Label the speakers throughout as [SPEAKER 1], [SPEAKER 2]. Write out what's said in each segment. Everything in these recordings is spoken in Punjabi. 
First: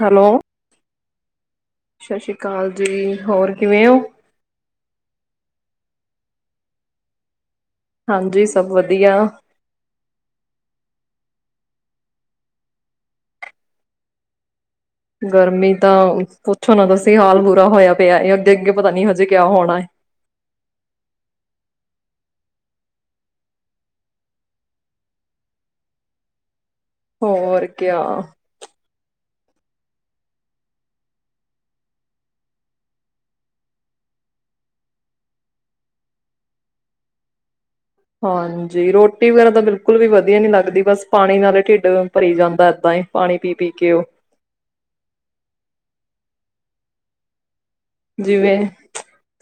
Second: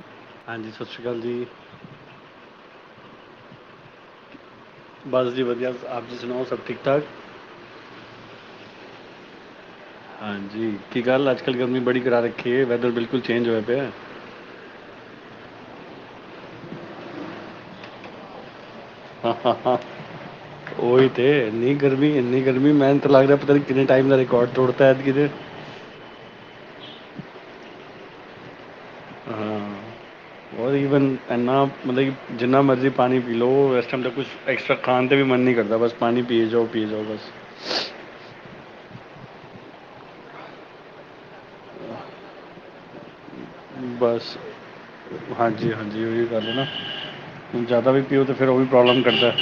[SPEAKER 1] ਹੈਲੋ।
[SPEAKER 2] ਹਾਂਜੀ ਸਤਿ ਸ਼੍ਰੀ ਅਕਾਲ ਜੀ।
[SPEAKER 1] ਸਤਿ ਸ੍ਰੀ ਅਕਾਲ ਜੀ ਹੋਰ ਕਿਵੇਂ ਓ?
[SPEAKER 2] ਬਸ ਜੀ ਵਧੀਆ ਆਪ ਜੀ ਸੁਣਾਓ ਸਭ ਠੀਕ ਠਾਕ।
[SPEAKER 1] ਹਾਂਜੀ ਸਭ ਵਧੀਆ।
[SPEAKER 2] ਹਾਂਜੀ ਕੀ ਗੱਲ ਅੱਜ ਕੱਲ੍ਹ ਗਰਮੀ ਬੜੀ ਕਰਾ ਰੱਖੀ ਏ। ਵੈਦਰ ਬਿਲਕੁਲ ਚੇਂਜ ਹੋਇਆ ਪਿਆ।
[SPEAKER 1] ਗਰਮੀ ਤਾਂ ਪੁੱਛੋ ਨਾ ਤੁਸੀਂ ਹਾਲ ਬੁਰਾ ਹੋਇਆ ਪਿਆ ਅੱਗੇ, ਅੱਗੇ ਪਤਾ ਨੀ ਹਜੇ ਕਿਆ ਹੋਣਾ ਹੈ
[SPEAKER 2] ਉਹੀ ਤੇ ਇੰਨੀ ਗਰਮੀ ਇੰਨੀ ਗਰਮੀ ਮੈਨ ਤਾਂ ਲੱਗ ਰਿਹਾ ਪਤਾ ਨੀ ਕਿੰਨੇ ਟਾਈਮ ਦਾ ਰਿਕਾਰਡ ਤੋੜਤਾ ਐਦਕੀ ਤੇ।
[SPEAKER 1] ਹੋਰ ਕਿਆ।
[SPEAKER 2] ਪਰ ਈਵਨ ਇੰਨਾ ਮਤਲਬ ਕਿ ਜਿੰਨਾ ਮਰਜ਼ੀ ਪਾਨੀ ਪੀ ਲੋ। ਏਸ ਟਾਈਮ ਦਾ ਕੁਛ ਐਕਸਟ੍ਰਾ ਖਾਨ ਤੇ ਵੀ ਮਨ ਨੀ ਕਰਦਾ। ਬਸ ਪਾਨੀ ਪੀ ਜਾਓ ਪੀ ਜਾਓ ਬਸ।
[SPEAKER 1] ਹਾਂਜੀ ਰੋਟੀ ਵਗੈਰਾ ਤਾਂ ਬਿਲਕੁਲ ਵੀ ਵਧੀਆ ਨੀ ਲੱਗਦੀ ਬਸ ਪਾਣੀ ਨਾਲ ਢਿੱਡ ਭਰੀ ਜਾਂਦਾ ਏਦਾਂ ਹੀ ਪਾਣੀ ਪੀ ਪੀ ਕੇ ਉਹ
[SPEAKER 2] ਬਸ ਹਾਂਜੀ, ਹਾਂਜੀ ਉਈਓ ਗੱਲ ਏ ਨਾ। ਜਾਦਾ ਵੀ ਪੀਓ ਤੇ ਫੇਰ ਉਹ
[SPEAKER 1] ਜਿਵੇਂ
[SPEAKER 2] ਵੀ ਪ੍ਰੋਬਲਮ ਕਰਦਾਏ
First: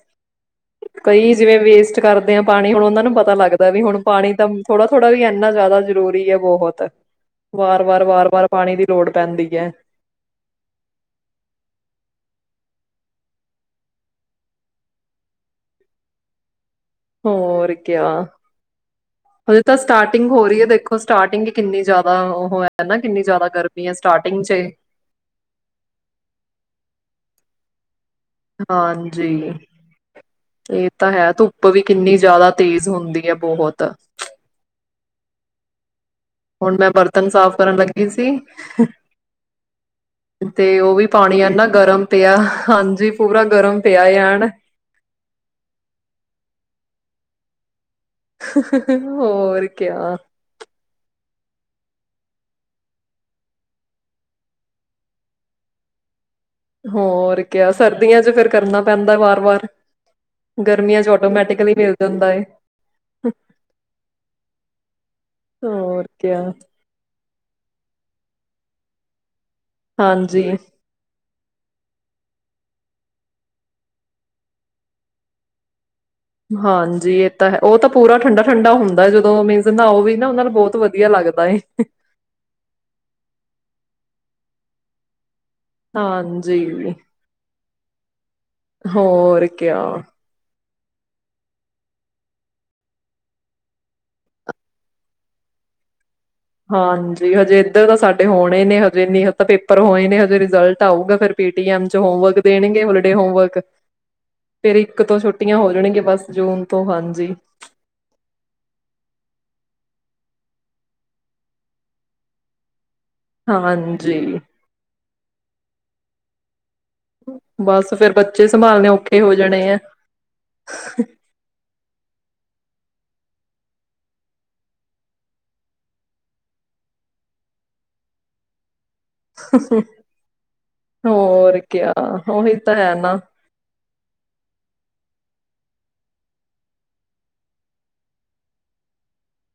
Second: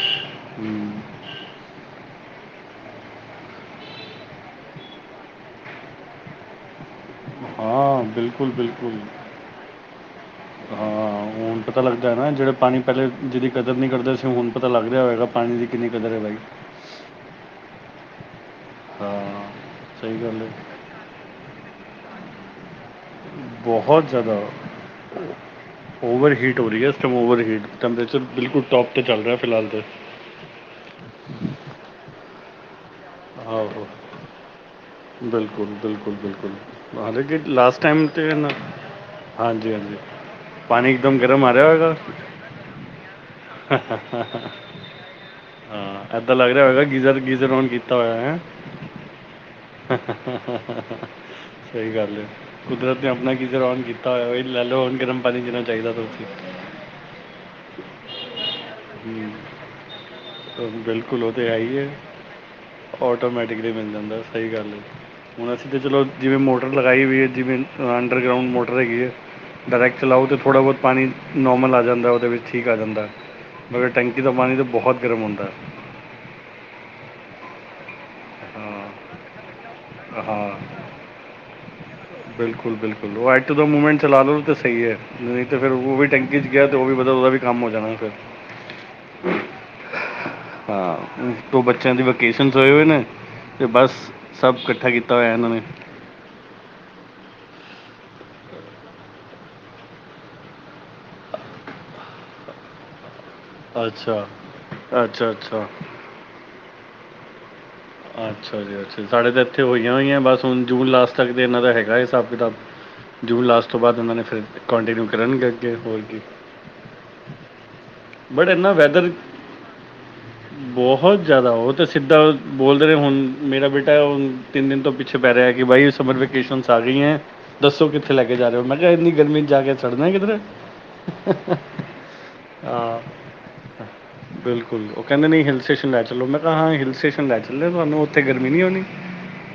[SPEAKER 2] ਹੁੰ।
[SPEAKER 1] ਕਈ ਜਿਵੇਂ ਵੇਸਟ ਕਰਦੇ ਆ ਪਾਣੀ ਹੁਣ ਉਹਨਾਂ ਨੂੰ ਪਤਾ ਲੱਗਦਾ ਏ ਵੀ ਹੁਣ ਪਾਣੀ ਤਾਂ ਥੋੜਾ, ਥੋੜਾ ਵੀ ਇੰਨਾ ਜ਼ਿਆਦਾ ਜ਼ਰੂਰੀ ਹੈ ਬੋਹਤ।
[SPEAKER 2] ਹਾਂ, ਬਿਲਕੁਲ, ਬਿਲਕੁਲ,
[SPEAKER 1] ਹੈ
[SPEAKER 2] ਹਾਂ ਹੁਨ ਪਤਾ ਲੱਗਦਾਏ ਨਾ ਜਿਹੜੇ ਪਾਣੀ ਪਹਿਲੇ ਜਿਹਦੀ ਕਦਰ ਨੀ ਕਰਦੇ ਸੀ ਹੁਣ ਪਤਾ ਲੱਗ ਰਿਹਾ ਹੋਏਗਾ ਪਾਣੀ ਦੀ ਕਿੰਨੀ ਕਦਰ ਏ ਬਾਈ।
[SPEAKER 1] ਹੋਰ ਕਿਆ।
[SPEAKER 2] ਹਾਂ
[SPEAKER 1] ਹਜੇ ਤਾਂ
[SPEAKER 2] ਸਹੀ
[SPEAKER 1] ਸਟਾਰਟਿੰਗ
[SPEAKER 2] ਗੱਲ
[SPEAKER 1] ਹੋ
[SPEAKER 2] ਹੈ
[SPEAKER 1] ਰੀ ਏ ਦੇਖੋ ਸਟਾਰਟਿੰਗ ਈ ਕਿੰਨੀ ਜਾਦਾ ਉਹੋ ਏ
[SPEAKER 2] ਬੋਹਤ ਜ਼ਿਆਦਾ ਓਵਰ ਹੀਟ ਹੋ ਰੀ ਏ ਇਸ ਟਾਈਮ ਓਵਰ ਹੀਟ। ਕਮਰੇ ਬਿਲਕੁਲ ਟੋਪ ਤੇ ਚੱਲ
[SPEAKER 1] ਹਾਂਜੀ
[SPEAKER 2] ਰਿਹਾ ਫਿਲਹਾਲ ਤੇ।
[SPEAKER 1] ਇਹ ਤਾਂ ਹੈ ਧੁੱਪ ਵੀ ਕਿੰਨੀ ਜ਼ਿਆਦਾ ਤੇਜ਼ ਹੁੰਦੀ ਏ ਬੋਹਤ।
[SPEAKER 2] ਆਹੋ ਬਿਲਕੁਲ, ਬਿਲ
[SPEAKER 1] ਹੁਨ ਮੈਂ ਬਰਤਨ ਸਾਫ਼ ਕਰਨ ਲੱਗੀ
[SPEAKER 2] ਤੇ
[SPEAKER 1] ਸੀ
[SPEAKER 2] ਨਾ ਹਾਂਜੀ ਹਾਂਜੀ
[SPEAKER 1] ਤੇ ਉਹ ਵੀ
[SPEAKER 2] ਇੱਕਦਮ
[SPEAKER 1] ਪਾਣੀ
[SPEAKER 2] ਗਰਮ ਆ ਰਿਹਾ
[SPEAKER 1] ਐਨਾ
[SPEAKER 2] ਹੋਏਗਾ
[SPEAKER 1] ਗਰਮ ਪਿਆ। ਹਾਂਜੀ, ਪੂਰਾ ਗਰਮ ਪਿਆ ਐਨ
[SPEAKER 2] ਹਾਂ ਏਦਾਂ ਲੱਗ ਰਿਹਾ ਹੋਏਗਾ ਕੇ। ਗੀਜ਼ਰ, ਗੀਜ਼ਰ ਔਨ ਕੀਤਾ
[SPEAKER 1] ਹੋਰ
[SPEAKER 2] [unintelligible]
[SPEAKER 1] ਕਿਆ
[SPEAKER 2] ਸਹੀ ਗੱਲ ਏ। ਕੁਦਰਤ ਨੇ ਆਪਨਾ ਗਿਜ਼ਰ ਔਨ ਕੀਤਾ ਹੋਇਆ ਬਈ ਲੈ ਲੋ ਹੁਨ ਗਰਮ ਪਾਨੀ ਜਿਨਾਂ ਚਾਹੀਦਾਂ
[SPEAKER 1] ਹੋਰ ਕਿਆ ਸਰਦੀਆਂ ਚ ਫੇਰ
[SPEAKER 2] ਹੁੰ,
[SPEAKER 1] ਗਰਮੀਆਂ 'ਚ
[SPEAKER 2] ਬਿਲਕੁਲ ਉਹ ਤੇ ਹੈ
[SPEAKER 1] ਆਟੋਮੈਟਿਕਲੀ
[SPEAKER 2] ਈ ਏ।
[SPEAKER 1] ਮਿਲ ਜਾਂਦਾ ਏ
[SPEAKER 2] ਆਟੋਮੈਟਿਕਲੀ ਮਿਲ ਜਾਂਦਾ ਏ। ਸਹੀ ਗੱਲ ਏ। ਹੁਨ ਅਸੀਂ ਤਾਂ ਚਲੋ
[SPEAKER 1] ਹੋਰ
[SPEAKER 2] ਜਿਵੇਂ
[SPEAKER 1] ਕਿਆ
[SPEAKER 2] ਮੋਟਰ ਲਗਾਈ ਹੋਈ ਏ। ਜਿਵੇਂ ਅੰਡਰਗਰਾਊਂਡ ਮੋਟਰ ਹੈਗੀ ਏ। ਡਾਇਰੇਕਟ ਚਲਾਓ ਤਾਂ
[SPEAKER 1] ਹਾਂਜੀ
[SPEAKER 2] ਥੋੜਾ ਬੋਤ ਪਾਨੀ। ਨੋਰਮਲ ਆ ਜਾਂਦਾ ਉਹਦੇ ਵਿੱਚ ਠੀਕ ਆ ਜਾਂਦਾ ਮਗਰ ਟੈਂਕੀ ਤੋਂ ਪਾਣੀ ਤਾਂ ਬਹੁਤ ਗਰਮ ਹੁੰਦਾ ਹੈ
[SPEAKER 1] ਹਾਂਜੀ ਇਹ ਤਾਂ ਉਹ ਤਾਂ ਪੂਰਾ ਠੰਡਾ ਠੰਡਾ ਹੁੰਦਾ ਜਦੋਂ ਮ ਨਾ ਉਹ ਵੀ
[SPEAKER 2] ਹਾਂ
[SPEAKER 1] ਨਾ ਉਹਨਾ ਨੂੰ
[SPEAKER 2] ਹਾਂ
[SPEAKER 1] ਬਹੁਤ ਵਧੀਆ ਲੱਗਦਾ ਏ ਇੱਕ
[SPEAKER 2] ਬਿਲਕੁਲ ਬਿਲਕੁਲ ਉਹ ਐੂ ਦ ਮੂਵਮੈਂਟ ਚਲਾ ਲੋ ਤੇ ਸਹੀ ਹੈ ਅਤੇ ਫਿਰ ਉਹ ਵੀ ਟੈਂਕੀ 'ਚ ਗਿਆ ਅਤੇ ਉਹ
[SPEAKER 1] ਹਾਂਜੀ
[SPEAKER 2] ਵੀ ਮਤਲਬ ਉਹਦਾ ਵੀ ਕੰਮ ਹੋ ਜਾਣਾ [unintelligible]
[SPEAKER 1] ਹੋਕਿਆ
[SPEAKER 2] ਹਾਂ ਦੋ ਬੱਚਿਆਂ ਦੀ ਵੈਕੇਸ਼ਨ ਹੋਏ ਹੋਏ ਨੇ ਤੇ ਬਸ ਸਭ ਇਕੱਠਾ ਕੀਤਾ ਹੋਇਆ ਇਹਨਾਂ ਨੇ
[SPEAKER 1] ਹਾਂਜੀ ਹਜੇ ਇੱਧਰ ਤਾਂ ਸਾਡੇ ਹੋਣੇ ਨੇ ਹਜੇ ਨ ਤਾਂ ਪੇਪਰ ਹੋਏ ਨੇ ਹਜੇ ਰਿਜਲਟ ਆਊਗਾ ਫਿਰ ਪੀ ਟੀਐਮ ਚ ਹੋਮਵਰਕ ਦੇਣਗੇ ਹ ਹੋਮਵਰਕ
[SPEAKER 2] ਅੱਛਾ
[SPEAKER 1] ਫਿਰ ਇੱਕ ਤੋਂ
[SPEAKER 2] ਅੱਛਾ
[SPEAKER 1] ਛੁੱਟੀਆਂ
[SPEAKER 2] ਅੱਛਾ
[SPEAKER 1] ਹੋ ਜਾਣਗੇੀਆਂ ਬਸ ਜੂਨ ਤੋਂ ਹਾਂਜੀ ਜੀ
[SPEAKER 2] ਅੱਛਾ ਜੀ ਅੱਛਾ ਜੀ ਸਾਡੇ ਤਾਂ ਇੱਥੇ ਹੋਈਆਂ ਹੋਈਆਂ ਬਸ ਹੁਣ ਜੂਨ ਲਾਸਟ ਤੱਕ ਤੇ ਇਹਨਾਂ ਦਾ ਹੈਗਾ ਹਿਸਾਬ ਕਿਤਾਬ ਜੂਨ ਲਾਸਟ ਤੋਂ ਬਾਅਦ ਉਹਨਾਂ ਨੇ
[SPEAKER 1] ਹਾਂਜੀ।
[SPEAKER 2] ਫਿਰ ਕੰੋਂਟੀਨਿਊ ਕੀਤਾ ਕਰਨਗੇੱਗੇ ਹੋਰ ਜ
[SPEAKER 1] [unintelligible] ਬਸ ਫੇਿਰ ਬੱਚੇ ਸੰਭਾਲੇ ਔਖੇ ਹੋ ਜਾਣੇ ਆ
[SPEAKER 2] ਸਿੱਧਾਂ ਬੋਲਦੇ ਰਹੇ ਹੁਣ ਮੇਰਾ ਬੇਟਾੁਣ ਤਿੰਨ ਦਿਨ ਤੋਂ ਪਿੱਛੇ ਪੈ ਰਿਹਾ ਕਿ ਬਾਈ ਸਮਰ ਵੇਕੇਸ਼ਨ ਆ ਰਹੀ ਹੈ ਦੱਸੋ ਕਿੱਥੇ ਲੈ ਕੇ ਜਾ ਰਹੇ ਹੋ ਮੈਂ ਇੰਨੀ ਗਰਮੀ ਚ ਜਾ ਕੇ ਚੜਨਾ ਕਿਧਰ
[SPEAKER 1] ਹੋਰ ਕਿਆ ਉਹੀ ਤਾਂ ਹੈ
[SPEAKER 2] ਹਾਂ
[SPEAKER 1] ਨਾ
[SPEAKER 2] ਬਿਲਕੁਲ ਉਹ ਕਹਿੰਦੇ ਨਹੀਂ ਹਿਲ ਸਟੇਸ਼ਨ ਲੈ ਚਲੋ ਮੈਂ ਕਿਹਾਾਂ ਹਲ ਸਟੇਸ਼ਨ ਲੈ ਚੱਲੇ ਤੁਹਾਨੂੰ ਉੱਥੇ ਗਰਮੀ ਨੀ ਹੋਣੀ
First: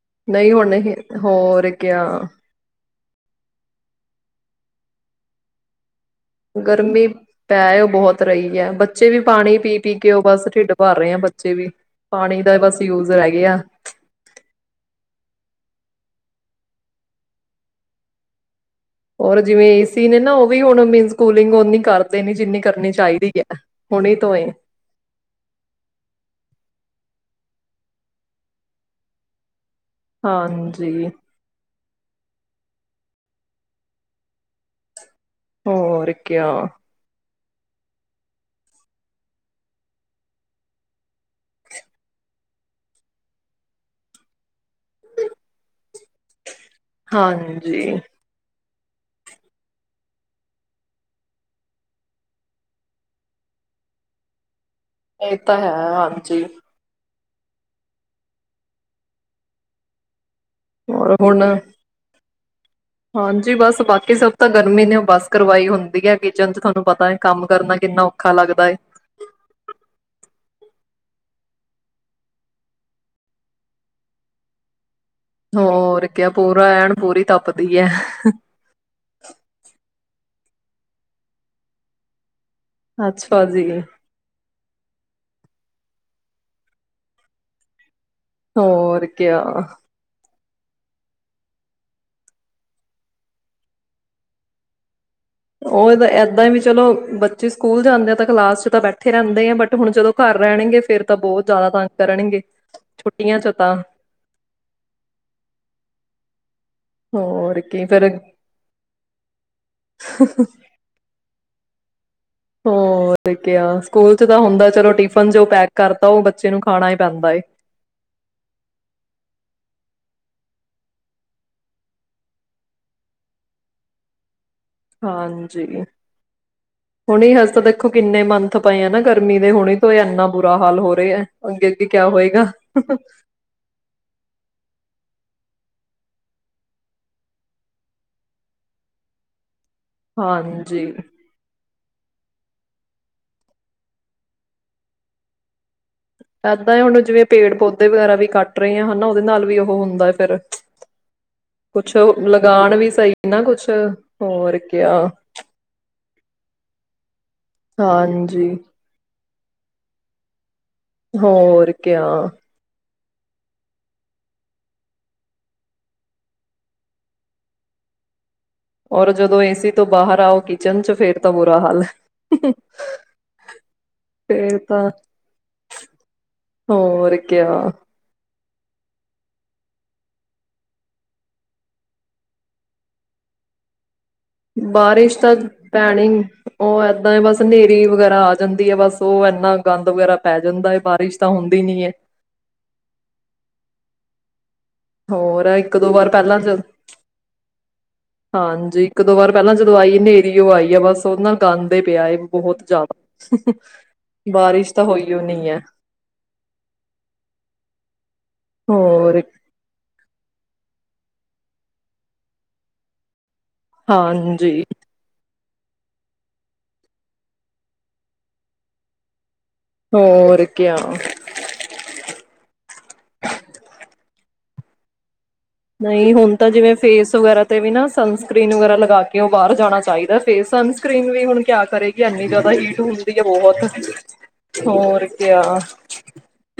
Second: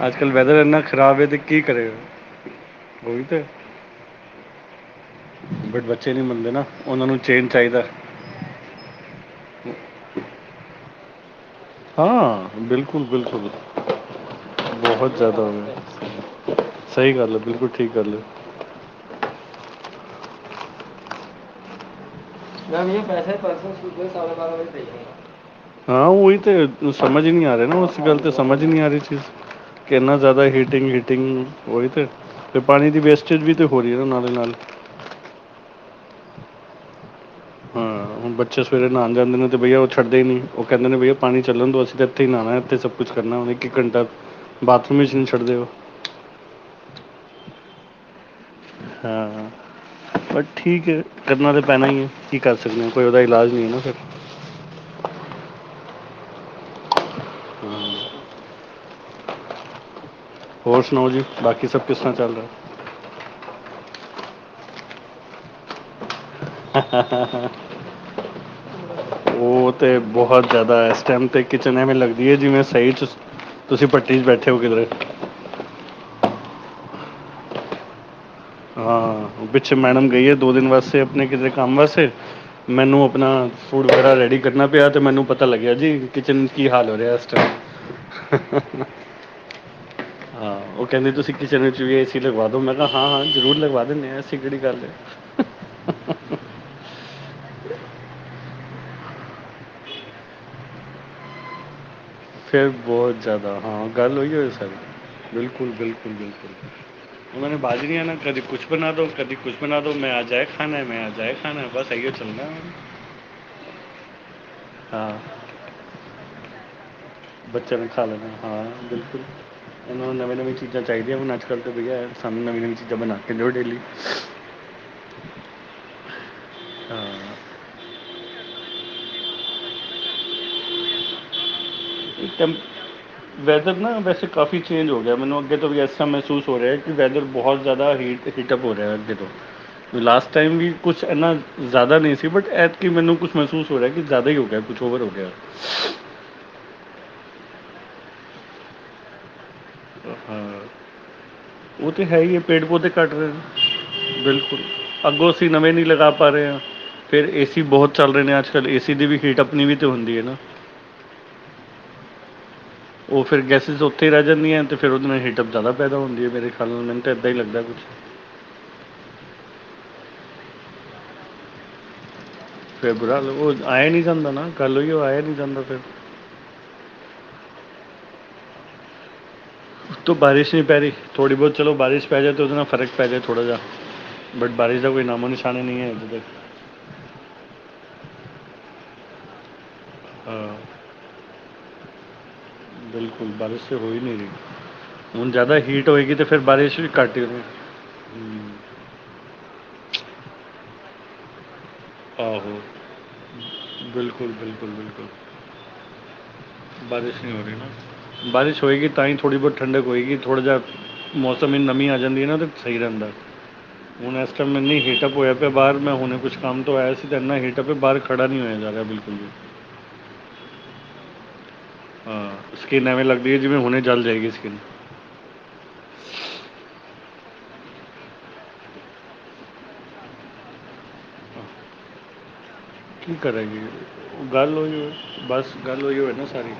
[SPEAKER 2] ਅੱਜ ਕੱਲ
[SPEAKER 1] ਨਹੀਂ
[SPEAKER 2] ਵੈਦਰ
[SPEAKER 1] ਹੁਣ
[SPEAKER 2] ਇੰਨਾ
[SPEAKER 1] ਹੋਰ ਕਿਆ
[SPEAKER 2] ਗੋਲੀ ਤੇ ਬਟ ਬ ਬੱਚੇ ਨਹੀਂ ਮੰਨਦੇ ਨਾ ਉਹਨਾਂ
[SPEAKER 1] ਗਰਮੀ
[SPEAKER 2] ਨੂੰ ਚੇਨ
[SPEAKER 1] ਪੈ
[SPEAKER 2] ਚਾਹੀਦਾ
[SPEAKER 1] ਉਹ ਬਹੁਤ ਰਹੀ ਹੈ ਬੱਚੇ ਵੀ ਪਾਣੀ ਪੀ ਪੀ ਕੇ ਉਹ ਬਸ ਢਿੱਡ ਬਰ [unintelligible]
[SPEAKER 2] ਹਾਂ ਬਿਲਕੁਲ ਬਿਲਕੁਲੁ
[SPEAKER 1] ਗਿਆ
[SPEAKER 2] ਬਹੁਤ ਜ਼ਿਆਦਾ ਹੋਵੇ ਸਹੀ ਗੱਲ ਹੈ ਬਿਲਕੁਲ ਠੀਕ ਗੱਲ ਹੈ
[SPEAKER 1] ਹੋਰ ਜਿਵੇਂ ਏ ਸੀ ਨੇ ਨਾ ਉਹ ਵੀ ਹੁਣ ਮਨ ਸਕੂਲਿੰਗ ਉਹ ਕਰ ਤੋਂ ਏ
[SPEAKER 2] ਹਾਂ ਉਹੀ ਤੇ ਸਮਝ ਨਹੀਂ ਆ ਰਹਾ ਨਾ ਉਸ ਗੱਲ ਤੇ ਸਮਝ ਨਹੀਂ ਆ ਰਹੀ ਚੀਜ਼ ਕਿੰਨਾ ਜ਼ਿਆਦਾ ਹੀਟਿੰਗ
[SPEAKER 1] ਹਾਂਜੀ
[SPEAKER 2] ਹੀਟਿੰਗ ਉਹੀ ਤੇ ਤੇ ਪਾਣੀ ਦੀ ਵੇਸਟੇਜ ਵੀ ਤੇ ਹੋ ਰਹੀ ਹੈ ਉਹ ਨਾਲ ਦੇ ਨਾਲ
[SPEAKER 1] ਹੋਰਕਿਆ
[SPEAKER 2] ਹਾਂਣ ਬੱਚੇ ਸਵੇਰੇ ਨਹਾਉਣ ਜਾਂਦੇ ਨੇ ਤੇ ਬਈਆ ਉਹ ਛੱਡਦੇ ਹੀ ਨੀ ਉਹ ਕਹਿੰਦੇ ਬਈਆ ਪਾਣੀ ਚੱਲਣ ਦ ਅਸੀਂ ਤੇ ਇੱਥੇ ਹੀ ਨਹਾਉਣਾ ਇੱਥੇ ਸਭ ਕੁਛ ਕਰਨਾ ਇੱਕ ਇੱਕ ਘੰਟਾ ਬਾਥਰੂਮ ਵਿੱਚ ਨਹੀਂ ਛੱਡਦੇ ਉਹ
[SPEAKER 1] ਹਾਂਜੀ
[SPEAKER 2] ਹਾਂ ਬ ਠੀਕ ਹੈ ਕਰਨਾ ਤਾਂ ਪੈਣਾ ਹੀ ਹੈ ਕੀ ਕਰ ਸਕਦੇ ਹੋ ਕੋਈ ਉਹਦਾ ਇਲਾਜ ਨਹੀਂ ਹੈ ਨਾ ਫਿਰ
[SPEAKER 1] ਇਹ ਤਾਂ ਹੈ ਹਾਂਜੀ
[SPEAKER 2] ਹਮ ਹੋਰ ਸੁਣਾਓ ਜੀ ਬਾਕੀ ਸਭ ਕਿਸ ਤਰ੍ਹਾਂ ਚੱਲ ਰਿਹਾ
[SPEAKER 1] ਹਾਂਜੀ ਬਸ ਬਾਕੀ ਸਭ ਤਾਂ ਗਰਮੀ ਨੇ ਬੱਸ ਕਰਵਾਈ ਹੁੰਦੀ ਹੈ ਕਿਚਨ ਚ ਤੁਹਾਨੂੰ ਪਤਾ ਹੈ ਕੰਮ ਕਰਨਾ ਕਿੰਨਾ ਔਖਾ ਲੱਗਦਾ ਹੈ
[SPEAKER 2] ਉਹ ਤੇ ਬਹੁਤ ਜ਼ਿਆਦਾ ਇਸ ਕਿਚਨ ਐਵੇਂ ਲੱਗਦੀ ਹੈ ਜਿਵੇਂ ਸਹੀ ਚ ਤੁਸੀਂ ਪੱਟੀ ਚ ਬੈਠੇ ਹੋ ਕਿਧਰੇ
[SPEAKER 1] ਹੋਰ ਕਿਹਾਿਆ ਪੂਰਾ ਐਨ ਪੂਰੀ ਤਪਦੀ ਹੈ
[SPEAKER 2] ਹਾਂ ਪਿੱਛੇ ਮੈਡਮ ਗਈ ਹੈ ਦੋ ਦਿਨ ਵਾਸਤੇ ਆਪਣੇ ਕਿਤੇ ਕੰਮ ਵਾਸਤੇ ਮੈਨੂੰ ਆਪਣਾ
[SPEAKER 1] ਅੱਛਾ ਜੀ
[SPEAKER 2] ਫੂਡ ਵਗੈਰਾ ਰੈਡੀ ਕਰਨਾ ਪਿਆ ਤੇ ਮੈਨੂੰ ਪਤਾ ਲੱਗਿਆ ਜੀ ਕਿਚਨ ਕੀ ਹਾਲ ਹੋ ਰਿਹਾ ਟਮ
[SPEAKER 1] ਹੋਰਕਿਆ
[SPEAKER 2] ਹਾਂ ਉਹ ਕਹਿੰਦੇ ਤੁਸੀਂ ਕਿਚਨ ਵਿੱਚ ਵੀ ਏ ਸੀ ਲਗਵਾ ਦੋ ਮੈਂ ਤਾਂ ਹਾਂ ਹਾਂ ਜ਼ਰੂਰ ਲਗਵਾ ਦਿੰਦੇ ਹਾਂ ਅਸੀਂ ਕਿੜੀ ਗੱਲ ਹੈ
[SPEAKER 1] ਉਹ ਤਾਂ ਇਏਦਾਂ ਹੀ ਵੀ ਚਲੋ ਬੱਚੇ ਸਕੂਲ ਜਾਂਦੇ ਆ ਤਾਂ ਕਲਾਸ ਚ ਤਾਂ ਬੈਠੇ ਰਹਿੰਦੇ ਆ ਬਟ ਹੁਣ ਜਦੋਂ ਘਰ ਰਹਿਣਗੇ ਫੇਿਰ ਤਾਂ ਬਹੁਤ ਜ਼ਿਆਦਾ ਤੰਗ ਕਰਨਗੇ
[SPEAKER 2] ਫਿਰ ਬਹੁਤ
[SPEAKER 1] ਛੁੱਟੀਆਂ ਚ
[SPEAKER 2] ਜ਼ਿਆਦਾ
[SPEAKER 1] ਤਾਂ
[SPEAKER 2] ਹਾਂ ਗੱਲ ਹੋਈ ਹੋਵੇ ਸਰ ਬਿਲਕੁਲ ਬਿਲਕੁਲ ਬਿਲਕੁਲ ਉਹਨਾਂ ਨੇ
[SPEAKER 1] ਹੋਰ ਕੀ
[SPEAKER 2] ਬਾਜਰੀ
[SPEAKER 1] ਫੇਰ
[SPEAKER 2] ਨਾ ਕਦੀ ਕੁੱਛ ਬਣਾ ਦੋ ਕਦੀ ਕੁੱਛ ਬਣਾ ਦੋ ਮੈਂ ਅੱਜ ਏ ਖਾਣਾ ਮੈਂ ਅੱਜ ਇਹ ਖਾਣਾ ਏ ਬਸ ਇਹੀ ੀ
[SPEAKER 1] ਹੋ ਕਿਆ ਸਕੂਲ ਚ ਤਾਂ ਹੁੰਦਾ ਚਲੋ
[SPEAKER 2] ਹਾਂ
[SPEAKER 1] ਟਿਫਨ ਜੋ ਪੈਕ ਕਰਤਾ ਉਹ ਬੱਚੇ ਨੂੰ ਖਾਣਾ ਪੈਂਦਾ ਏ
[SPEAKER 2] ਬੱਚਿਆਂ ਨੇ ਖਾ ਲੈਣਾ ਹਾਂ ਬਿਲਕੁਲ ਇਹਨਾਂ ਨੂੰ ਨਵੀਂ ਨਵੀ ਚੀਜ਼ਾਂ ਚਾਹੀਦੀਆਂ ਹੁਣ ਅੱਜ ਕੱਲ੍ਹ ਤਾਂ ਵਧੀਆ ਸਾਨੂੰ ਨਵੀਂ ਨਵੀਂ ਚੀਜ਼ਾਂ ਬਣਾ ਕੇ ਦਿਉ ਡੇਲੀ
[SPEAKER 1] ਹਾਂਜੀ
[SPEAKER 2] ਹਾਂ
[SPEAKER 1] ਹੁਣ ਹਜ ਤਾਂ ਦੇਖੋ ਕਿੰਨੇ ਮੰਥ ਪਏ ਆ ਨਾ ਗਰਮੀ ਦੇ ਹੁਣੀ ਤੋਂ ਇੰਨਾ ਬੁਰਾ ਹਾਲ ਹੋ ਰਿਹਾ ਹੈ ਅੱਗੇ ਅੱਗੇ ਕਿਆ ਹੋਏਗਾ
[SPEAKER 2] ਵੈਦਰ ਨਾ ਵੈਸੇ ਕਾਫ਼ੀ ਚੇਂਜ ਹੋ ਗਿਆ ਮੈਨੂੰੱ ੱਗੇ ਤੋਂ ਵੀ ਐਸਾ ਮਹਿਸੂਸ ਹੋ ਰਿਹਾ ਕਿ ਵੈਦਰ ਬਹੁਤ ਜ਼ਿਆਦਾ ਹੀਟ ਹੀਟਅਪ ਹੋ ਰਿਹਾ ਹੈ ਅੱਗੇ ਤੋਂ ਵੀ ਲਾਸਟ ਟਾਈਮ ਵੀ
[SPEAKER 1] ਹਾਂਜੀ
[SPEAKER 2] ਕੁਛ ਇਨਾਂ ਜ਼ਿਆਦਾ ਨਹੀਂ ਸੀ ਬਟ ਐਤਕੀ ਮੈਨੂੰ ਕੁਛ ਮਹਿਸੂਸ ਹੋ ਰਿਹਾ ਕਿ ਜ਼ਿਆਦਾ ਹੀ ਹੋ ਗਿਆ ਕੁਛ ਓਵਰ ਹੋ ਗਿਆ
[SPEAKER 1] ਇੱਦਾਂ ਉਹਨ ਜਿਵੇਂ ਪੇੜ ਪੌਦੇ ਵਗੈਰਾ ਵੀ ਕੱਟ ਰਹੇ ਆ ਹਨਾ ਉਹਦੇ ਨਾਲ ਵੀ ਹੁੰਦਾ ਫਿਰ
[SPEAKER 2] ਹਾਂ ਉਹ
[SPEAKER 1] ਕੁਛ
[SPEAKER 2] ਤੇ ਹੈ ਹੀ ਹੈ ਪੇੜ
[SPEAKER 1] ਲਗਾਣ ਵੀ
[SPEAKER 2] ਪੌਦੇੇ
[SPEAKER 1] ਸਹੀ
[SPEAKER 2] ਘੱਟ ਰਹੇ
[SPEAKER 1] ਨਾ ਕੁਛ
[SPEAKER 2] ਨੇ
[SPEAKER 1] ਹੋਰ
[SPEAKER 2] ਬਿਲਕੁਲ
[SPEAKER 1] ਕਿਆ
[SPEAKER 2] ਅੱਗੋਂ ਅਸੀਂ ਨਵੇਂ ਨਹੀਂ ਲਗਾ ਪਾ ਰਹੇ ਹਾਂ ਫੇਰ ਏਸੀ ਬਹੁਤ ਚੱਲ ਰਹੇ ਨੇ
[SPEAKER 1] ਹਾਂਜੀ
[SPEAKER 2] ਅੱਜ ਕੱਲ੍ਹ ਏਸੀ ਦੀ ਵੀ ਹੀਟ ਆਪਣੀ ਵੀ ਤੇ ਹੁੰਦੀ ਹੈ ਨਾ
[SPEAKER 1] ਹੋਰ ਕਿਆ
[SPEAKER 2] ਉਹ ਫਿਰ ਗੈਸਿਸ ਉੱਥੇ ਹੀ ਰਹਿ ਜਾਂਦੀਆਂ ਤੇ ਫਿਰ ਉਹਦੇ ਨਾਲ ਹੀਟਅਪ ਜ਼ਿਆਦਾ ਪੈਦਾ ਹੁੰਦੀ ਹੈ ਮੇਰੇ ਖਾਣ ਨਾਲ ਮੈਨੂੰ ਤਾਂ ਇੱਦਾਂ ਹੀ ਲੱਗਦਾ ਕੁਛ
[SPEAKER 1] ਔਰ ਜਦੋਂ ਏਸੀ ਤੋਂ ਬਾਹਰ ਆਓ ਕਿਚਨ ਚ ਫੇਰ ਤਾਂ ਬੁਰਾ ਹਾਲ ਹੈ।
[SPEAKER 2] ਫੇਰ ਬੁਰਾ ਉਹ ਆਏ ਨੀ ਜਾਂਦਾ ਨਾ
[SPEAKER 1] ਫੇਰ
[SPEAKER 2] ਕੱਲ
[SPEAKER 1] ਤਾਂ
[SPEAKER 2] ਈ ਉਹ ਆਏ ਨੀ ਜਾਂਦਾ ਫ
[SPEAKER 1] ਹੋਰ ਕਿਆ
[SPEAKER 2] ਤ ਬਾਰਿਸ਼ ਨਹੀਂ ਪੈ ਰਹੀਥੋੜੀ ਬਹੁਤ ਚਲੋ ਬਾਰਿਸ਼ ਪੈ ਜਾਏ ਤਾਂ ਉਤਨਾ ਫ਼ਰਕ ਪੈ ਜਾਏ ੋੜਾ ਜਾਹਾ
[SPEAKER 1] ਬਾਰਿਸ਼ ਤਾਂ ਪੈਣੀ
[SPEAKER 2] ਤੱਕ
[SPEAKER 1] ਉਹ ਏਦਾਂ ਬਸ ਹਨੇਰੀ ਵਗੈਰਾ ਆ ਜਾਂਦੀ ਹੈ ਬਸ ਤੋ ਇੰਨਾ ਗੰਦ ਵਗੈਰਾ ਪੈ ਜਾਂਦਾ
[SPEAKER 2] ਹਾਂ
[SPEAKER 1] ਹੈ ਬਾਰਿਸ਼ ਤਾਂ ਹੁੰਦੀ ਨੀ ਹੈ
[SPEAKER 2] ਬਿਲਕੁਲ ਬਾਰਿਸ਼ ਤੇ ਹੋ ਹੀ ਨਹੀਂ ਰਹੀ ਹੁਣ
[SPEAKER 1] ਹੋਰ ਹੈ
[SPEAKER 2] ਜ਼ਿਆਦਾ
[SPEAKER 1] ਇੱਕ
[SPEAKER 2] ਹੀਟ
[SPEAKER 1] ਦੋ ਵਾਰ
[SPEAKER 2] ਹੋਏਗੀ ਤੇ ਫਿਰ
[SPEAKER 1] ਪਹਿਲਾਂ ਜ
[SPEAKER 2] ਬਾਰਿਸ਼ ਵੀ ਘੱਟ ਹੀ ਹੋਣੀ ਹਮ,
[SPEAKER 1] ਹਾਂਜੀ ਇੱਕ ਦੋ ਵਾਰ ਪਹਿਲਾਂ ਜਦੋਂ ਆਈ ਹਨੇਰੀ ਉਹ ਆਈ ਹੈ ਬਸ ਸੋਨਾ ਗਾਂਧੀ ਪਿਆ ਬਹੁਤ
[SPEAKER 2] ਆਹੋ
[SPEAKER 1] ਜ਼ਿਆਦਾ ਬਾਰਿਸ਼ ਤਾਂ ਹੋਈ ਉਹ ਨ ਹੈ
[SPEAKER 2] ਬਾਰਿਸ਼ ਹੋਏਗੀ ਤਾਂ ਹੀ
[SPEAKER 1] ਹੋਰ
[SPEAKER 2] ਥੋੜ੍ਹੀ ਬਹੁਤ ਠੰਡਕ ਹੋਏਗੀ ਥੋੜ੍ਹਾ ਜਿਹਾ ਮੌਸਮ ਨਮੀਂ ਆ ਜਾਂਦੀ ਹੈ ਨਾ ਤਾਂ ਸਹੀ ਰਹਿੰਦਾ ਹੁਣ ਇਸ ਟਾਈਮ
[SPEAKER 1] ਹਾਂਜੀ
[SPEAKER 2] ਇੰਨੀ ਹੀਟਅਪ ਹੋਇਆ ਅਦ ਮੈਂ ਬਾਹਰ ਹੁਣੇ ਕੁਸ਼ ਕੰਮ ਤੋਂ ਆਇਆ ਸੀ ਤਾਂ ਇੰਨਾ ਹੀੇਟਪੇ ਬਾਹਰ ਖੜਾ ਨਹੀਂ ਹੋਆ ਜਾ ਰਿਹਾ ਬਿਲਕੁਲ ਜ
[SPEAKER 1] ਹੋਰ ਕਿਆ
[SPEAKER 2] ਹਾਂ ਸਕਿੰਨ ਐਵੇਂ ਲੱਗਦੀ ਹੈ ਜਿਵੇਂ ਹੁਣੇ ਜਲ ਜਾਏਗੀ ਸਕਿੰਨ
[SPEAKER 1] ਨਹੀਂ ਹੁਣ ਤਾਂ ਜਿਵੇਂ ਫੇਸ ਵਗੈਰਾ ਤੇ ਵੀ ਨਾ ਸਨ ਸਕਕ੍ਰਰੀਨ ਵਗੈਰਾ ਲਗਾ ਕੇ ਉਹ ਬਾਹਰ ਜਾਣਾ ਚਾਹੀਦਾ ਫੇਸ ਸਨਸਕ੍ਰਰੀਨ ਵੀ ਹੁਣ ਕਿਆ ਕਰੇਗੀ ਇਨੀ ਜ਼ਿਆਦਾ ਹੀਟ
[SPEAKER 2] ਕੀ
[SPEAKER 1] ਹੁੰਦੀ ਹੈ
[SPEAKER 2] ਕਰੇਗੀ
[SPEAKER 1] ਬਹੁਤ
[SPEAKER 2] ਗੱਲ ਉਹੀਓ
[SPEAKER 1] ਹੋਰ ਕਿਆ
[SPEAKER 2] ਬਸ ਗੱਲ ਉਹੀ ਹੋਏ ਨਾ ਸਾਰੀ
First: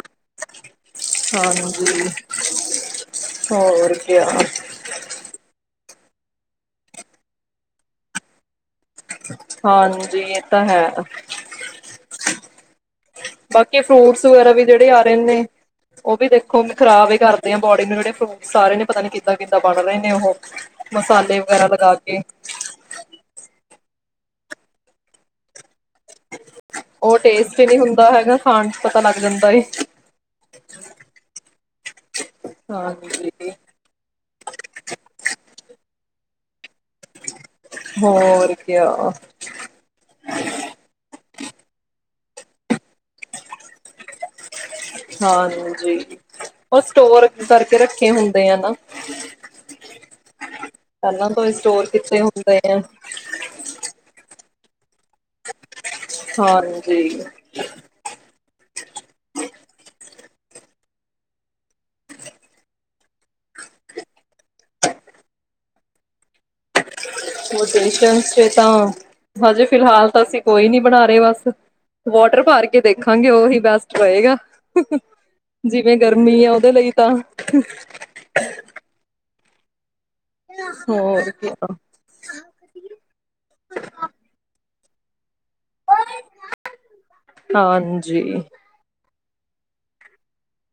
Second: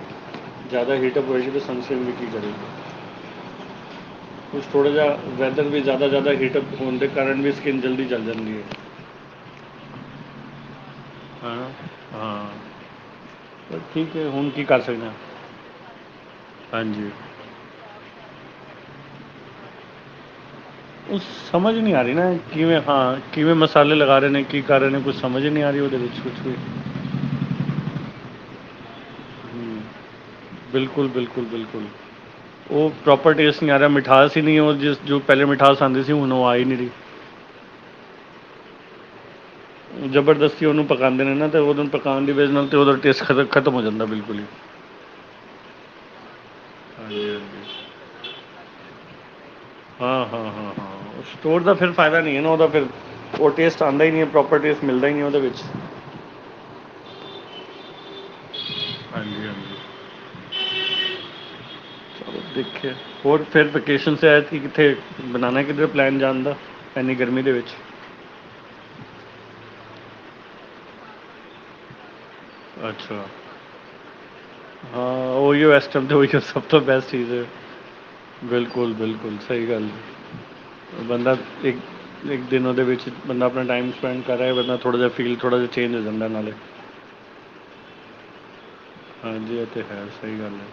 [SPEAKER 2] ਜ਼ਿਆਦਾ ਹੀਟਅਪ ਹੋਏਗੀ ਤਾਂ ਸਨਸਨ
[SPEAKER 1] ਹਾਂਜੀ
[SPEAKER 2] ਵੀ ਕੀ ਕਰੇਗੀ।
[SPEAKER 1] ਹੋਰ ਕਿਆ
[SPEAKER 2] ਕੁਛ ਥੋੜਾ ਜਿਹਾ ਵੈਦਰ। ਜ਼ਿਆਦਾ ਜ਼ਿਆਦਾ ਹੀਟਅਪ ਹੋਣ ਦੇ ਕਾਰਨ ਵੀ ਸਕਿਨ ਜਲਦੀ ਚਲ ਜਾਂਣਦੀ ਹੈ।
[SPEAKER 1] ਹਾਂਜੀ ਇਹ ਤਾਂ ਹੈ।
[SPEAKER 2] ਹੈ ਨਾ? ਹਾਂ। ਪਰ
[SPEAKER 1] ਬਾਕੀ
[SPEAKER 2] ਠੀਕ
[SPEAKER 1] ਫਰੂਟਸ
[SPEAKER 2] ਹੈ ਹੁਣ
[SPEAKER 1] ਵਗੈਰਾ
[SPEAKER 2] ਕੀ
[SPEAKER 1] ਵੀ
[SPEAKER 2] ਕਰ
[SPEAKER 1] ਜੇਹੜੇ ਆ
[SPEAKER 2] ਸਕਦੇ ਹਾਂ
[SPEAKER 1] ਰਹੇ ਨੇ। ਉਹ ਵੀ ਦੇਖੋ
[SPEAKER 2] ਹਾਂਜੀ
[SPEAKER 1] ਖ਼ਰਾਬ ਹੀ ਕਰਦੇ ਆ ਬੋਡੀ ਨੂੰ ਜਿਹੜੇ। ਸਾਰੇ ਨੇ ਪਤਾ ਨੀ ਕਿੱਦਾਂ ਕਿੱਦਾਂ ਬਣ ਗਏ ਨੇ ਹੁਣ।
[SPEAKER 2] ਉਹ ਸਮਝ ਨਹੀਂ ਆ ਰਹੀ ਨਾ ਕਿਵੇਂ ਹਾਂ ਕਿਵੇਂ ਮਸਲਾ। ਗਲੇ ਲਗਾ ਰਹੇ ਨੇ ਕੀ ਕਰ ਰਹੇ ਨੇ ਕੁਛ ਸਮਝ ਨਹੀਂ ਆ ਰਹੀ। ਵਿੱਚ ਕੁਝ ਵੀ
[SPEAKER 1] ਉਹ ਟੇਸਟ ਨਹੀਂ ਹੁੰਦਾ ਹੈਗਾ। ਖਾਣ ਚ ਪਤਾ ਲਾਗ ਜਾਂਦਾ ਏ।
[SPEAKER 2] ਹਮ, ਬਿਲਕੁਲ ਬਿਲਕੁਲ ਬਿਲਕੁਲ ਉਹ ਪ੍ਰੌਪਰ
[SPEAKER 1] ਹਾਂਜੀ
[SPEAKER 2] ਟੇਸਟ ਨਹੀਂ ਆ ਰਿਹਾ ਮਿਠਾਸ ਹੀ ਨਹੀਂ ਉਹ ਜਿਸ ਜੋ ਪਹਿਲੇ ਮਿਠਾ ਕੱਲ੍ਹ ਸੰਡੇ ਸੀ ਹੁਣ ਉਹ ਆਈ ਨਹੀਂ ਰਹੀ।
[SPEAKER 1] ਹੋਰ ਕਿਆ
[SPEAKER 2] ਜਬਰਦਸਤੀ ਉਹਨੂੰ ਪਕਾਉਂਦੇ ਨੇ ਨਾ ਤੇ ਉਹਦ ਪਕਾਉਣ ਦੀ ਵਜ੍ਹਾ ਨਾਲ ਨਾਲ ਤੇ ਉਹਦਾ ਟੇਸਟ ਖ਼ਤਮ ਹੋ ਜਾਂਦਾ ਬਿਲਕੁਲ ਹੀ।
[SPEAKER 1] ਹਾਂਜੀ। ਉਹ
[SPEAKER 2] ਹਾਂਜੀ
[SPEAKER 1] ਸਟੋਰ
[SPEAKER 2] ਹਾਂਜੀ
[SPEAKER 1] ਕਰਕੇ ਰੱਖੇ ਹੁਣ। ਆ ਨਾ
[SPEAKER 2] ਹਾਂ ਹਾਂ ਹਾਂ ਹਾਂ
[SPEAKER 1] ਪਹਿਲਾਂ ਤੋਂ ਹੀ
[SPEAKER 2] ਸਟੋਰ ਦਾ ਫਿਰ
[SPEAKER 1] ਕੀਤੇ
[SPEAKER 2] ਫਾਇਦਾ ਨਹੀਂ ਹੈ ਨਾ
[SPEAKER 1] ਹੁੰਦੇ
[SPEAKER 2] ਉਹਦਾ
[SPEAKER 1] ਆ
[SPEAKER 2] ਫਿਰ ਉਹ ਟੇਸਟ ਆਉਂਦਾ ਹੀ ਨਹੀਂ ਪ੍ਰੌਪਰ। ਮਿਲਦਾ ਹੀ ਨਹੀਂ ਉਹਦੇ ਵਿੱਚ।
[SPEAKER 1] ਹਾਂਜੀ।
[SPEAKER 2] ਹਾਂਜੀ-ਹਾਂਜੀ। ਦੇਖਿਆ ਹੋਰ ਫਿਰ ਵੈਕੇਸ਼ਨਸ ਹੈ, ਕਿੱਥੇ ਬਣਾਣਾ ਕਿੱਧਰੈ ਪਲੈਨ ਜਾਣ ਦਾ? ਇੰਨੀ ਗਰਮੀ ਦੇ
[SPEAKER 1] ਉਹ
[SPEAKER 2] ਵਿੱਚ
[SPEAKER 1] ਪੇਸ਼ੈਂਸ ਚੇ ਤਾਂ ਹਜੇ ਫਿਲਹਾਲ ਤਾਂ ਅਸੀਂ ਕੋਈ ਵੀ ਨੀ ਬਣਾ ਰਹੇ ਬਸ। ਵਾਟਰ ਪਾਰ ਕੇ
[SPEAKER 2] ਅੱਛਾ
[SPEAKER 1] ਦੇਖਾਂਗੇ, ਉਹੀ ਬੈਸਟ ਰਹੇਗਾ,
[SPEAKER 2] ਹਾਂ ਉਹੀ ਇਸ
[SPEAKER 1] ਜਿਵੇਂ
[SPEAKER 2] ਟਾਈਮ ਤੇ ਉਹੀ
[SPEAKER 1] ਗਰਮੀ ਹੈ
[SPEAKER 2] ਸਭ
[SPEAKER 1] ਉਹਦੇ
[SPEAKER 2] ਤੋਂ
[SPEAKER 1] ਲਈ ਤਾਂ
[SPEAKER 2] ਬੈਸਟ ਚੀਜ਼ ਹੈ ਬਿਲਕੁਲ ਬਿਲਕੁਲ ਸਹੀ ਗੱਲ ਹੈ।
[SPEAKER 1] ਹੋਰ
[SPEAKER 2] ਬੰਦਾ
[SPEAKER 1] ਕਿਆ
[SPEAKER 2] ਇੱਕ-ਇੱਕ ਦਿਨਾਂ ਦੇ ਵਿੱਚ ਬੰਦਾ ਆਪਣਾ ਟਾਈਮ ਸਪੈਂਡ ਕਰ ਰਿਹਾ ਬੰਦਾ ਥੋੜਾ ਜਾ ਫੀਲ ਥੋੜ੍ਹਾ ਜਿਹਾ ਚੇਂਜ ਹੋ ਜਾਂਦਾ ਨਾਲੇ
[SPEAKER 1] ਹਾਂਜੀ,
[SPEAKER 2] ਹਾਂਜੀ ਇਹ ਤੇ ਹੈ, ਸਹੀ ਗੱਲ ਹੈ।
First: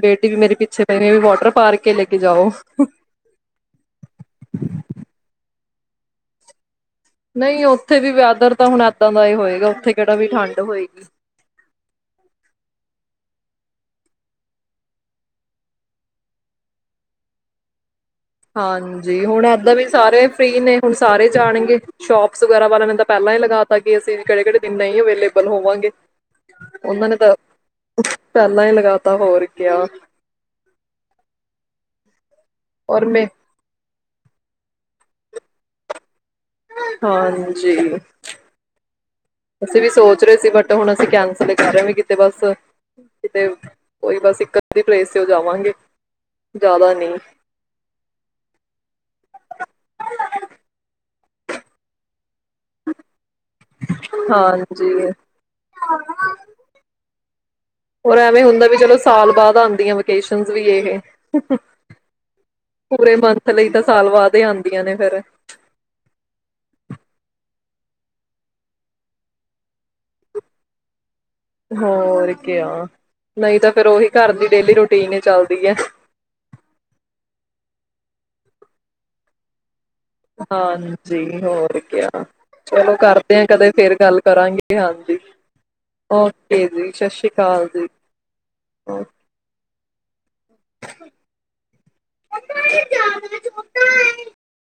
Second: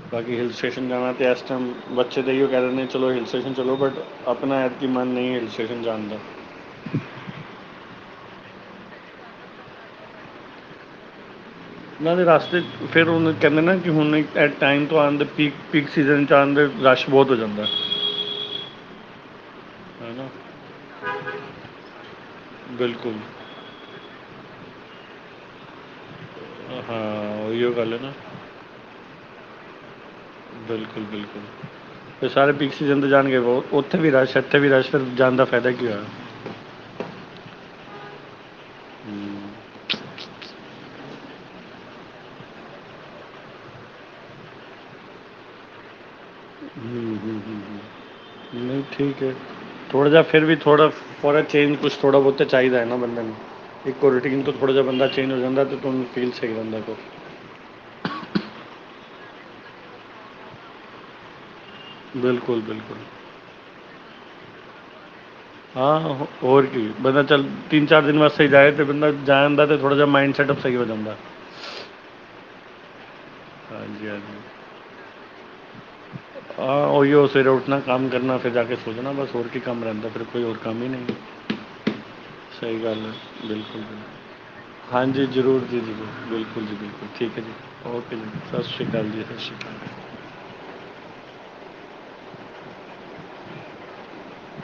[SPEAKER 1] ਬੇਟੀ ਵੀ
[SPEAKER 2] ਬਾਕੀ ਹਲ
[SPEAKER 1] ਮੇਰੇ ਪਿੱਛੇ
[SPEAKER 2] ਸਟੇਸ਼ਨ
[SPEAKER 1] ਪਈ
[SPEAKER 2] ਜਾਣਾ
[SPEAKER 1] ਵੀ
[SPEAKER 2] ਤਾਂ ਇਸ
[SPEAKER 1] ਵਾਟਰ
[SPEAKER 2] ਟਾਈਮ
[SPEAKER 1] ਪਾਰਕ ਕੇ ਲੈ ਕੇ
[SPEAKER 2] ਬੱਚੇ ਤਾਂ ਇਹ
[SPEAKER 1] ਜਾਓ
[SPEAKER 2] ਕਹਿ ਰਹੇ ਨੇ ਚਲੋ, ਹਿੱਲ ਸਟੇਸ਼ਨ ਚੱਲੋ ਬਟ ਆਪਣਾ ਐਤਕੀ ਮਨ ਨਹੀਂ ਕ੍ਰਿਸ਼ਨ ਜਾਂਣਦੇ ਨੇ,
[SPEAKER 1] ਨਹੀਂ ਉੱਥੇ ਵੀ ਵੈਦਰ ਤਾਂ ਹੁਣ ਏਦਾਂ ਦਾ ਹੀ ਹੋਏਗਾ, ਉੱਥੇ ਕਿਹੜਾ ਵੀ ਠੰਡ ਹੋਏਗੀ?
[SPEAKER 2] ਮੈਂ ਵੀ ਰਸਤੇ ਫਿਰ ਉਨੂੰ ਕਹਿੰਦੇ ਨਾ ਕਿ ਹੁਣ ਐਟ ਟਾਈਮ ਤੋਂ ਆਣ ਪੀਕ-ਪੀਕ ਸੀਜ਼ਨ ਚ ਆਦੇ ਰਸ਼ ਬਹੁਤ ਹੋ ਜਾਂਦਾ।
[SPEAKER 1] ਹਾਂਜੀ ਹੁਣ ਇੱਦਾਂ ਵੀ
[SPEAKER 2] ਹੈ
[SPEAKER 1] ਸਾਰੇ
[SPEAKER 2] ਨਾ
[SPEAKER 1] ਫ੍ਰਰੀ ਨੇ ਹੁਣ ਸਾਰੇ ਜਾਣਗੇ ਸ਼ੋਪਸ ਵਗੈਰਾ ਵਾਲਾ ਨੇ ਤਾਂ
[SPEAKER 2] ਬਿਲਕੁਲ
[SPEAKER 1] ਪਹਿਲਾਂ ਹੀ ਲਗਾ ਤਾ ਕਿ ਅਸੀਂ ਕਿਹੜੇ ਕਿਹੜੇ ਦਿਨ ਨਹੀਂ ਐਵੇ ਅਲੇਬਲ ਹੋਵਾਂਗੇ।
[SPEAKER 2] ਹਾਂ
[SPEAKER 1] ਉਹਨਾਂ ਨੇ ਤਾਂ
[SPEAKER 2] ਉਹੀਓ ਗੱਲ ਹੈ ਨਾ
[SPEAKER 1] ਪਹਿਲਾਂ ਹੀ ਲਗਾਤਾ ਹੋਰ ਕਿਆ।
[SPEAKER 2] ਬਿਲਕੁਲ ਬਿਲਕੁਲ ਸਾਰੇ ਪੀਸ
[SPEAKER 1] ਔਰ
[SPEAKER 2] ਜਦੋ
[SPEAKER 1] ਮੈਂ
[SPEAKER 2] ਜਾਣਗੇ। ਇੱਥੇ ਵੀ ਰਸ਼ ਇੱਥੇ ਵੀ ਰਸ਼ ਫਿਰ ਜਾਣ ਦਾ ਫਾਇਦਾ ਕੀ ਹੋਇਆ।
[SPEAKER 1] ਹਾਂਜੀ,
[SPEAKER 2] ਹਮ,
[SPEAKER 1] ਅਸੀਂ ਵੀ ਸੋਚ ਰਹੇ ਸੀ, ਬਟ ਹੁਣ ਅਸੀ ਕੈਂਸਲ ਕਰ ਰਿਹਾ ਵੀ ਕਿਤੇ ਬਸ ਕਿਤੇ ਕੋਈ ਬਸ ਇੱਕ ਅੱਧੀ ਪਲੇਸ ਤੇ ਉਹ ਜਾਵਾਂਗੇ। ਜ਼ਿਆਦਾ ਨਹੀਂ
[SPEAKER 2] ਹੂੰ-ਹੂੰ, ਨਹੀਂ ਠੀਕ ਹੈ, ਥੋੜਾ ਜਿਹਾ ਫੇਰ ਵੀ ਥੋੜਾ ਥੋੜਾ ਚੇਜ ਕੁਛ ਥੋੜਾ ਬਹੁਤ ਤਾਂ ਚਾਹੀਦਾ ਹੈ, ਨਾ ਬੰਦੇ ਨੂੰ ਇੱਕੋ ਰੂਟੀਨ ਤੋਂ ਥੋੜ੍ਹਾ ਜਿਹਾ
[SPEAKER 1] ਹਾਂਜੀ
[SPEAKER 2] ਬੰਦਾ ਚੇਂਜ ਹੋ, ਜਾਂਦਾ ਤਾਂ ਤੁਹਾਨੂੰ ਫੀਲ ਚਾਹੀਦਾ ਹੁੰਦਾ।
[SPEAKER 1] ਹੋਰ ਐਵੇਂ ਹੁੰਦਾ ਵੀ ਚਲੋ ਸਾਲ ਬਾਅਦ ਆਦੀ ਆ ਵਕੇਸ਼ਨ ਵੀ ਇਹੇ
[SPEAKER 2] ਬਿਲਕੁਲ ਬਿਲਕੁਲ
[SPEAKER 1] ਪੂਰੇ ਮੰਥ ਲਈ ਤਾਂ ਸਾਲ ਬਾਅਦ ਆਦੇ ਹੁੰਦੀਆ ਨੇ ਫੇਰ,
[SPEAKER 2] ਹਾਂ ਹੋਰ ਕੀ ਬੰਦਾ ਚੱਲ ਤਿੰਨ ਚਾਰ ਦਿਨ ਵਾਸਤੇ ਜਾਏ ਤੇ ਬੰਦਾ ਜਾਣ ਦਾ ਤੇ ਥੋੜ੍ਹਾ ਜਾ ਮਾਈਡ ਸੈਟਪ ਸਹੀ ਹੋ ਜਾਂਦਾ।
[SPEAKER 1] ਹੋਰ ਕਿਆ। ਨਹੀਂ ਤਾਂ ਫੇਰ ਉਹੀ
[SPEAKER 2] ਹਾਂਜੀ
[SPEAKER 1] ਘਰ
[SPEAKER 2] ਹਾਂਜੀ
[SPEAKER 1] ਦੀ ਡੇਲੀ ਰੂਟੀਨ ਹੀ ਚੱਲਦੀ, ਹੈ।
[SPEAKER 2] ਹਾਂ ਉਹੀ ਹੋ ਸਿਰ, ਆਪਣਾ ਕੰਮ ਕਰਨਾ ਫਿਰ ਜਾ ਕੇ ਸੋਚਣਾ ਬਸ ਹੋਰ ਕੀ ਕੰਮ ਰਹਿੰਦਾ ਫਿਰ ਕੋਈ ਹੋਰ ਕੰਮ ਹੀ ਨਹੀਂ
[SPEAKER 1] ਹਾਂਜੀ
[SPEAKER 2] ਹੈ,
[SPEAKER 1] ਹੋਰ ਕਿਆ
[SPEAKER 2] ਸਹੀ
[SPEAKER 1] ਚਲੋ
[SPEAKER 2] ਗੱਲ ਹੈ
[SPEAKER 1] ਕਰਦੇ ਆ ਕਦੇ ਫੇਰ
[SPEAKER 2] ਬਿਲਕੁਲ-ਬਿਲਕੁਲ
[SPEAKER 1] ਗੱਲ ਕਰਾਂਗੇ
[SPEAKER 2] ਹਾਂਜੀ ਜ਼ਰੂਰ ਜੀ ਜਰੂਰ ਬਿਲਕੁਲ
[SPEAKER 1] ਓਕੇ
[SPEAKER 2] ਜੀ ਬਿਲਕੁਲ
[SPEAKER 1] ਸਤਿ ਸ਼੍ਰੀ
[SPEAKER 2] ਠੀਕ ਹੈ, ਜੀ
[SPEAKER 1] ਅਕਾਲ
[SPEAKER 2] ਓਕੇ ਜੀ ਸਤਿ ਸ਼੍ਰੀ ਅਕਾਲ ਜੀ।
[SPEAKER 1] [inaudible]